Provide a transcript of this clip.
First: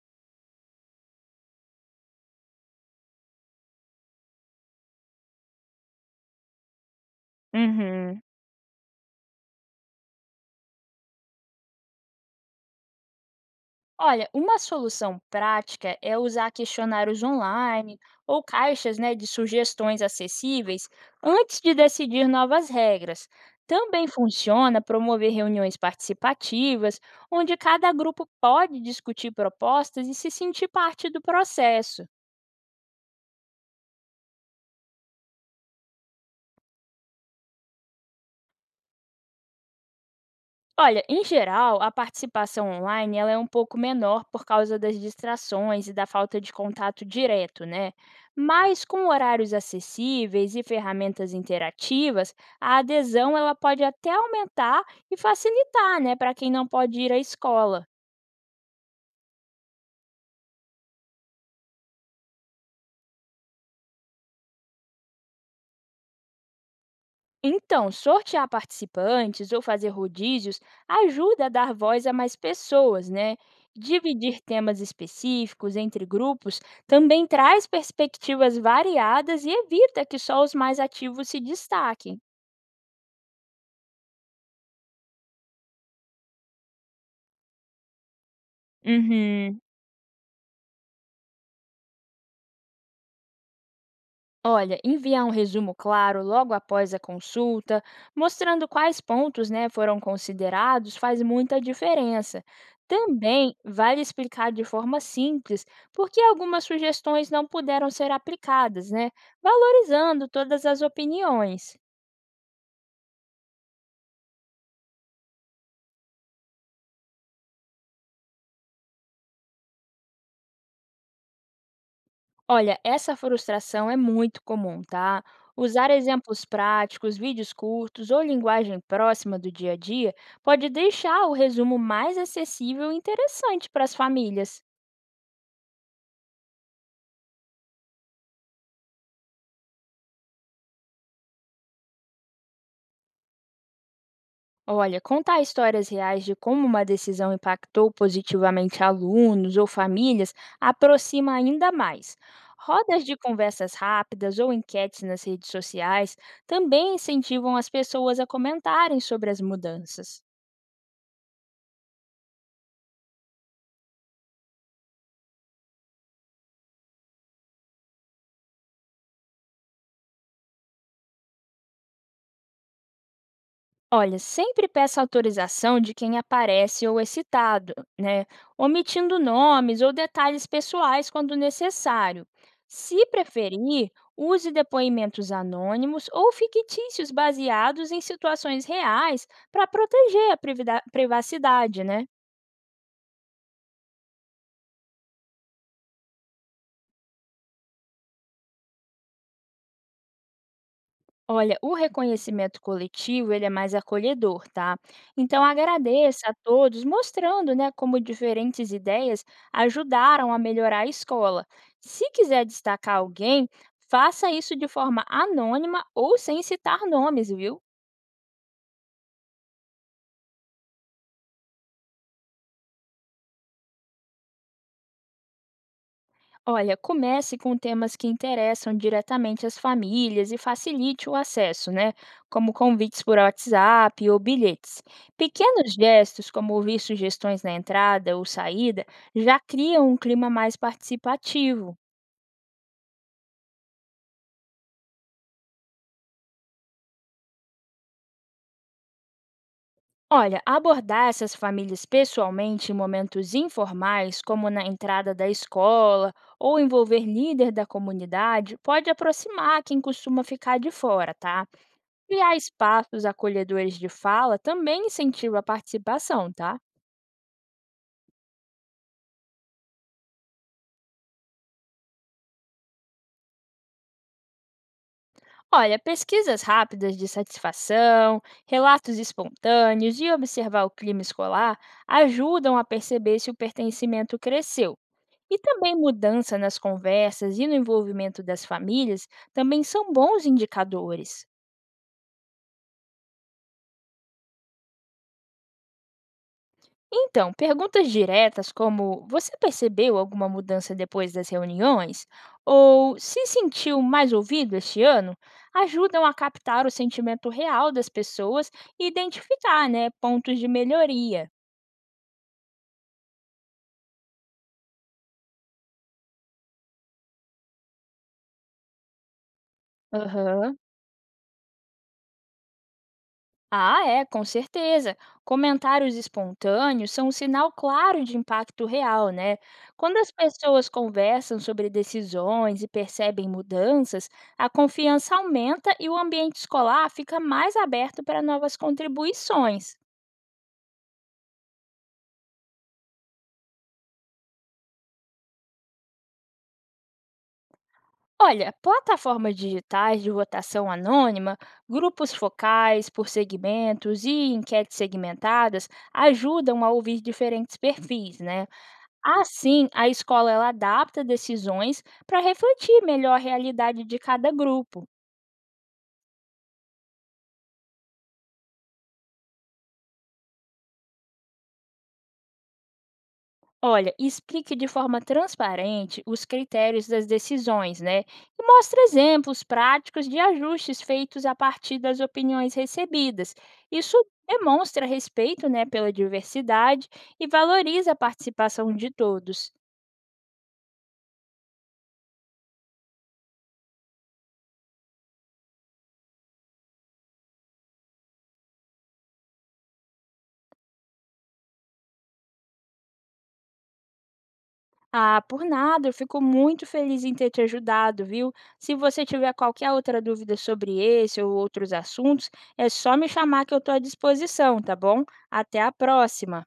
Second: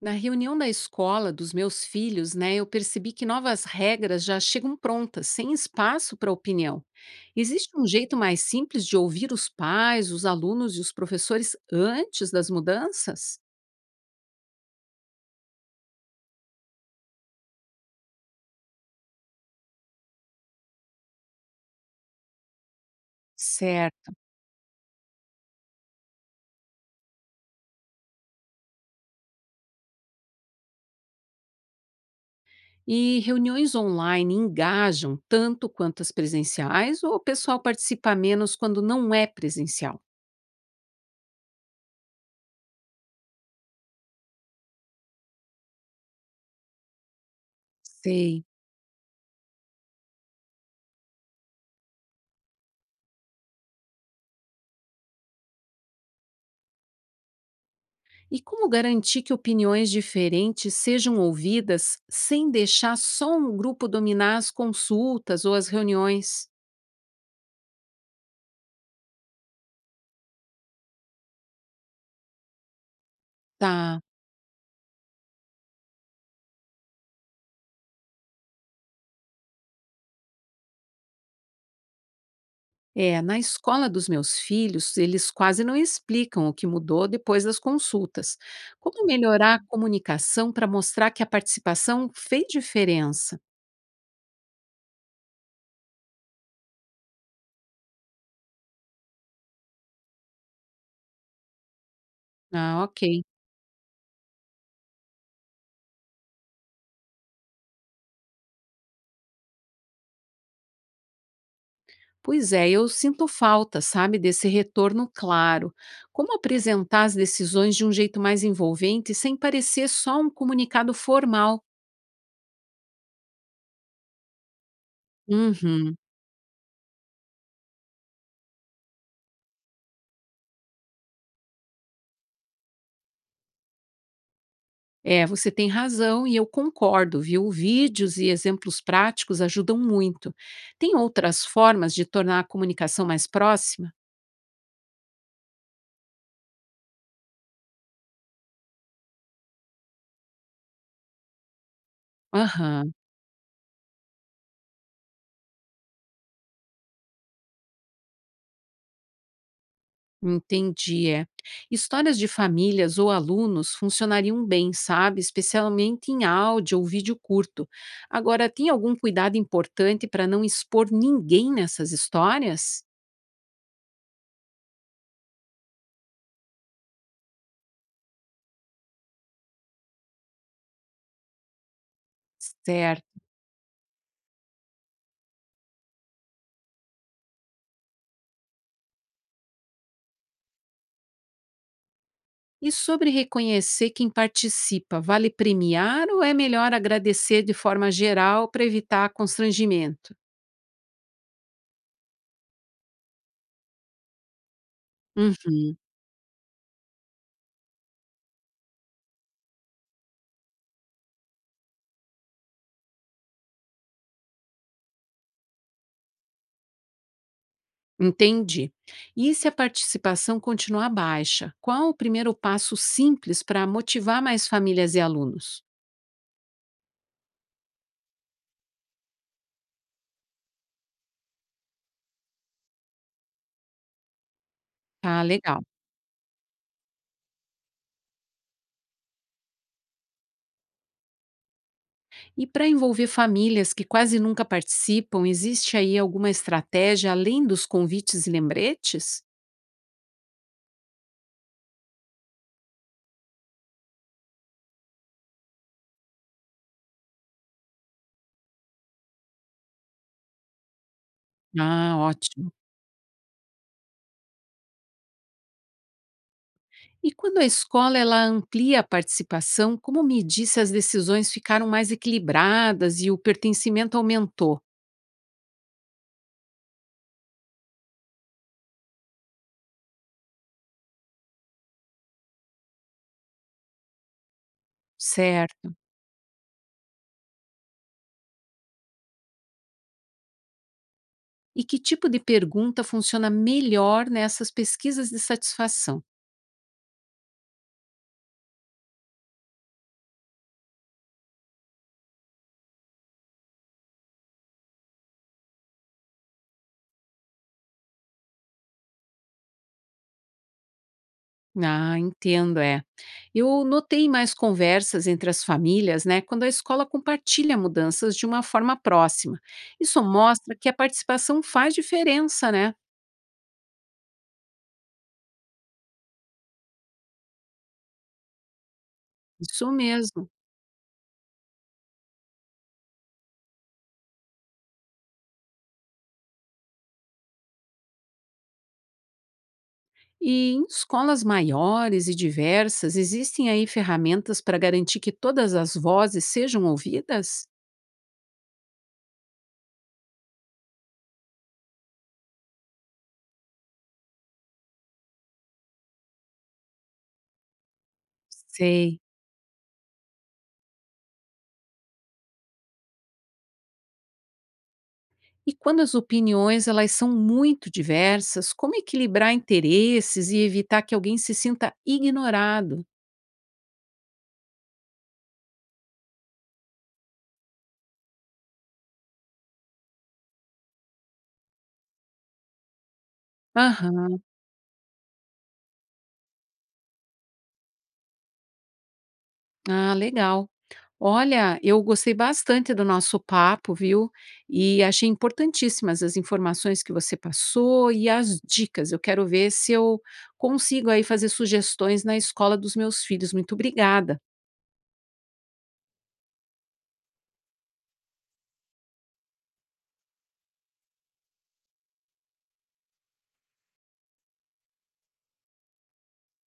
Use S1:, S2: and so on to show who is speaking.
S1: Na reunião da escola dos meus filhos, né, eu percebi que novas regras já chegam prontas, sem espaço para opinião. Existe um jeito
S2: Uhum.
S1: mais simples de ouvir os pais, os alunos e os professores antes das mudanças?
S2: Olha, uma solução prática é usar questionários online ou caixas, né, de sugestões acessíveis antes de decidir novas regras. Também
S1: Certo.
S2: funciona promover reuniões participativas, onde cada grupo pode discutir propostas e se sentir parte do processo.
S1: E reuniões online engajam tanto quanto as presenciais ou o pessoal participa menos quando não é presencial?
S2: Olha, em geral, a participação online ela é um pouco menor por causa das distrações e da falta de contato direto, né?
S1: Sei.
S2: Mas com horários acessíveis e ferramentas interativas, a adesão ela pode até aumentar e facilitar, né, para quem não pode ir à escola.
S1: E como garantir que opiniões diferentes sejam ouvidas sem deixar só um grupo dominar as consultas ou as reuniões?
S2: Então, sortear participantes ou fazer rodízios ajuda a dar voz a mais pessoas, né?
S1: Tá.
S2: Dividir temas específicos entre grupos também traz perspectivas variadas e evita que só os mais ativos se destaquem.
S1: É, na escola dos meus filhos, eles quase não explicam o que mudou depois das consultas. Como melhorar
S2: Uhum.
S1: a comunicação para mostrar que a participação fez diferença?
S2: Olha, enviar um resumo claro logo após a consulta, mostrando quais pontos, né, foram considerados, faz muita diferença.
S1: Ah, ok.
S2: Também vale explicar de forma simples por que algumas sugestões não puderam ser aplicadas, né, valorizando todas as opiniões.
S1: Pois é, eu sinto falta, sabe, desse retorno claro. Como apresentar as decisões de um jeito mais envolvente sem parecer só um comunicado formal?
S2: Olha, essa frustração é muito comum, tá? Usar
S1: Uhum.
S2: exemplos práticos, vídeos curtos ou linguagem próxima do dia a dia pode deixar o resumo mais acessível e interessante para as famílias.
S1: É, você tem razão e eu concordo, viu? Vídeos e exemplos práticos ajudam muito. Tem outras formas de tornar a comunicação mais próxima?
S2: Olha, contar histórias reais de como uma decisão impactou positivamente alunos ou famílias aproxima ainda mais.
S1: Aham.
S2: Rodas de conversas rápidas ou enquetes nas redes sociais também incentivam as pessoas a comentarem sobre as mudanças.
S1: Entendi, é. Histórias de famílias ou alunos funcionariam bem, sabe? Especialmente em áudio ou vídeo curto. Agora, tem algum cuidado importante para não expor ninguém nessas histórias?
S2: Olha, sempre peça autorização de quem aparece ou é citado, né? Omitindo nomes ou detalhes pessoais quando necessário. Se
S1: Certo.
S2: preferir, use depoimentos anônimos ou fictícios baseados em situações reais para proteger a privacidade, né?
S1: E sobre reconhecer quem participa, vale premiar ou é melhor agradecer de forma geral para evitar constrangimento?
S2: Olha, o reconhecimento coletivo, ele é mais acolhedor, tá? Então
S1: Uhum.
S2: agradeça a todos, mostrando, né, como diferentes ideias ajudaram a melhorar a escola. Se quiser destacar alguém, faça isso de forma anônima ou sem citar nomes, viu?
S1: Entendi. E se a participação continuar baixa, qual o primeiro passo simples para motivar mais famílias e alunos?
S2: Olha, comece com temas que interessam diretamente as famílias e facilite o acesso, né? Como convites por WhatsApp ou bilhetes.
S1: Ah, legal.
S2: Pequenos gestos, como ouvir sugestões na entrada ou saída, já criam um clima mais participativo.
S1: E para envolver famílias que quase nunca participam, existe aí alguma estratégia além dos convites e lembretes?
S2: Olha, abordar essas famílias pessoalmente em momentos informais, como na entrada da escola, ou envolver líder da comunidade, pode aproximar quem costuma ficar de fora, tá?
S1: Ah,
S2: Criar
S1: ótimo.
S2: espaços acolhedores de fala também incentiva a participação, tá?
S1: E quando a escola ela amplia a participação, como medir se as decisões ficaram mais equilibradas e o pertencimento aumentou?
S2: Olha, pesquisas rápidas de satisfação, relatos espontâneos e observar o clima escolar ajudam a perceber se o pertencimento cresceu. E
S1: Certo.
S2: também mudança nas conversas e no envolvimento das famílias também são bons indicadores.
S1: E que tipo de pergunta funciona melhor nessas pesquisas de satisfação?
S2: Então, perguntas diretas como: Você percebeu alguma mudança depois das reuniões? Ou se sentiu mais ouvido este ano? Ajudam a captar o sentimento real das pessoas e identificar, né, pontos de melhoria.
S1: Ah, entendo, é. Eu notei mais conversas entre as famílias, né, quando a escola compartilha mudanças de uma forma próxima. Isso mostra
S2: Aham.
S1: que a participação faz diferença, né?
S2: Ah, é, com certeza. Comentários espontâneos são um sinal claro de impacto real, né?
S1: Isso
S2: Quando as
S1: mesmo.
S2: pessoas conversam sobre decisões e percebem mudanças, a confiança aumenta e o ambiente escolar fica mais aberto para novas contribuições.
S1: E em escolas maiores e diversas, existem aí ferramentas para garantir que todas as vozes sejam ouvidas?
S2: Olha, plataformas digitais de votação anônima, grupos focais por segmentos e enquetes segmentadas ajudam a ouvir diferentes perfis, né?
S1: Sei.
S2: Assim, a escola ela adapta decisões para refletir melhor a realidade de cada grupo.
S1: E quando as opiniões elas são muito diversas, como equilibrar interesses e evitar que alguém se sinta ignorado?
S2: Olha, explique de forma transparente os critérios das decisões, né? E mostre exemplos práticos de ajustes feitos a partir das opiniões recebidas. Isso
S1: Aham.
S2: demonstra respeito, né, pela diversidade e valoriza a participação de todos.
S1: Ah, legal. Olha, eu gostei bastante do nosso papo, viu? E achei importantíssimas as informações que você passou e as dicas. Eu quero ver se eu consigo aí fazer sugestões na escola dos meus filhos. Muito obrigada.
S2: Ah, por nada, eu fico muito feliz em ter te ajudado, viu? Se você tiver qualquer outra dúvida sobre esse ou outros assuntos, é só me chamar que eu estou à disposição, tá bom? Até a próxima!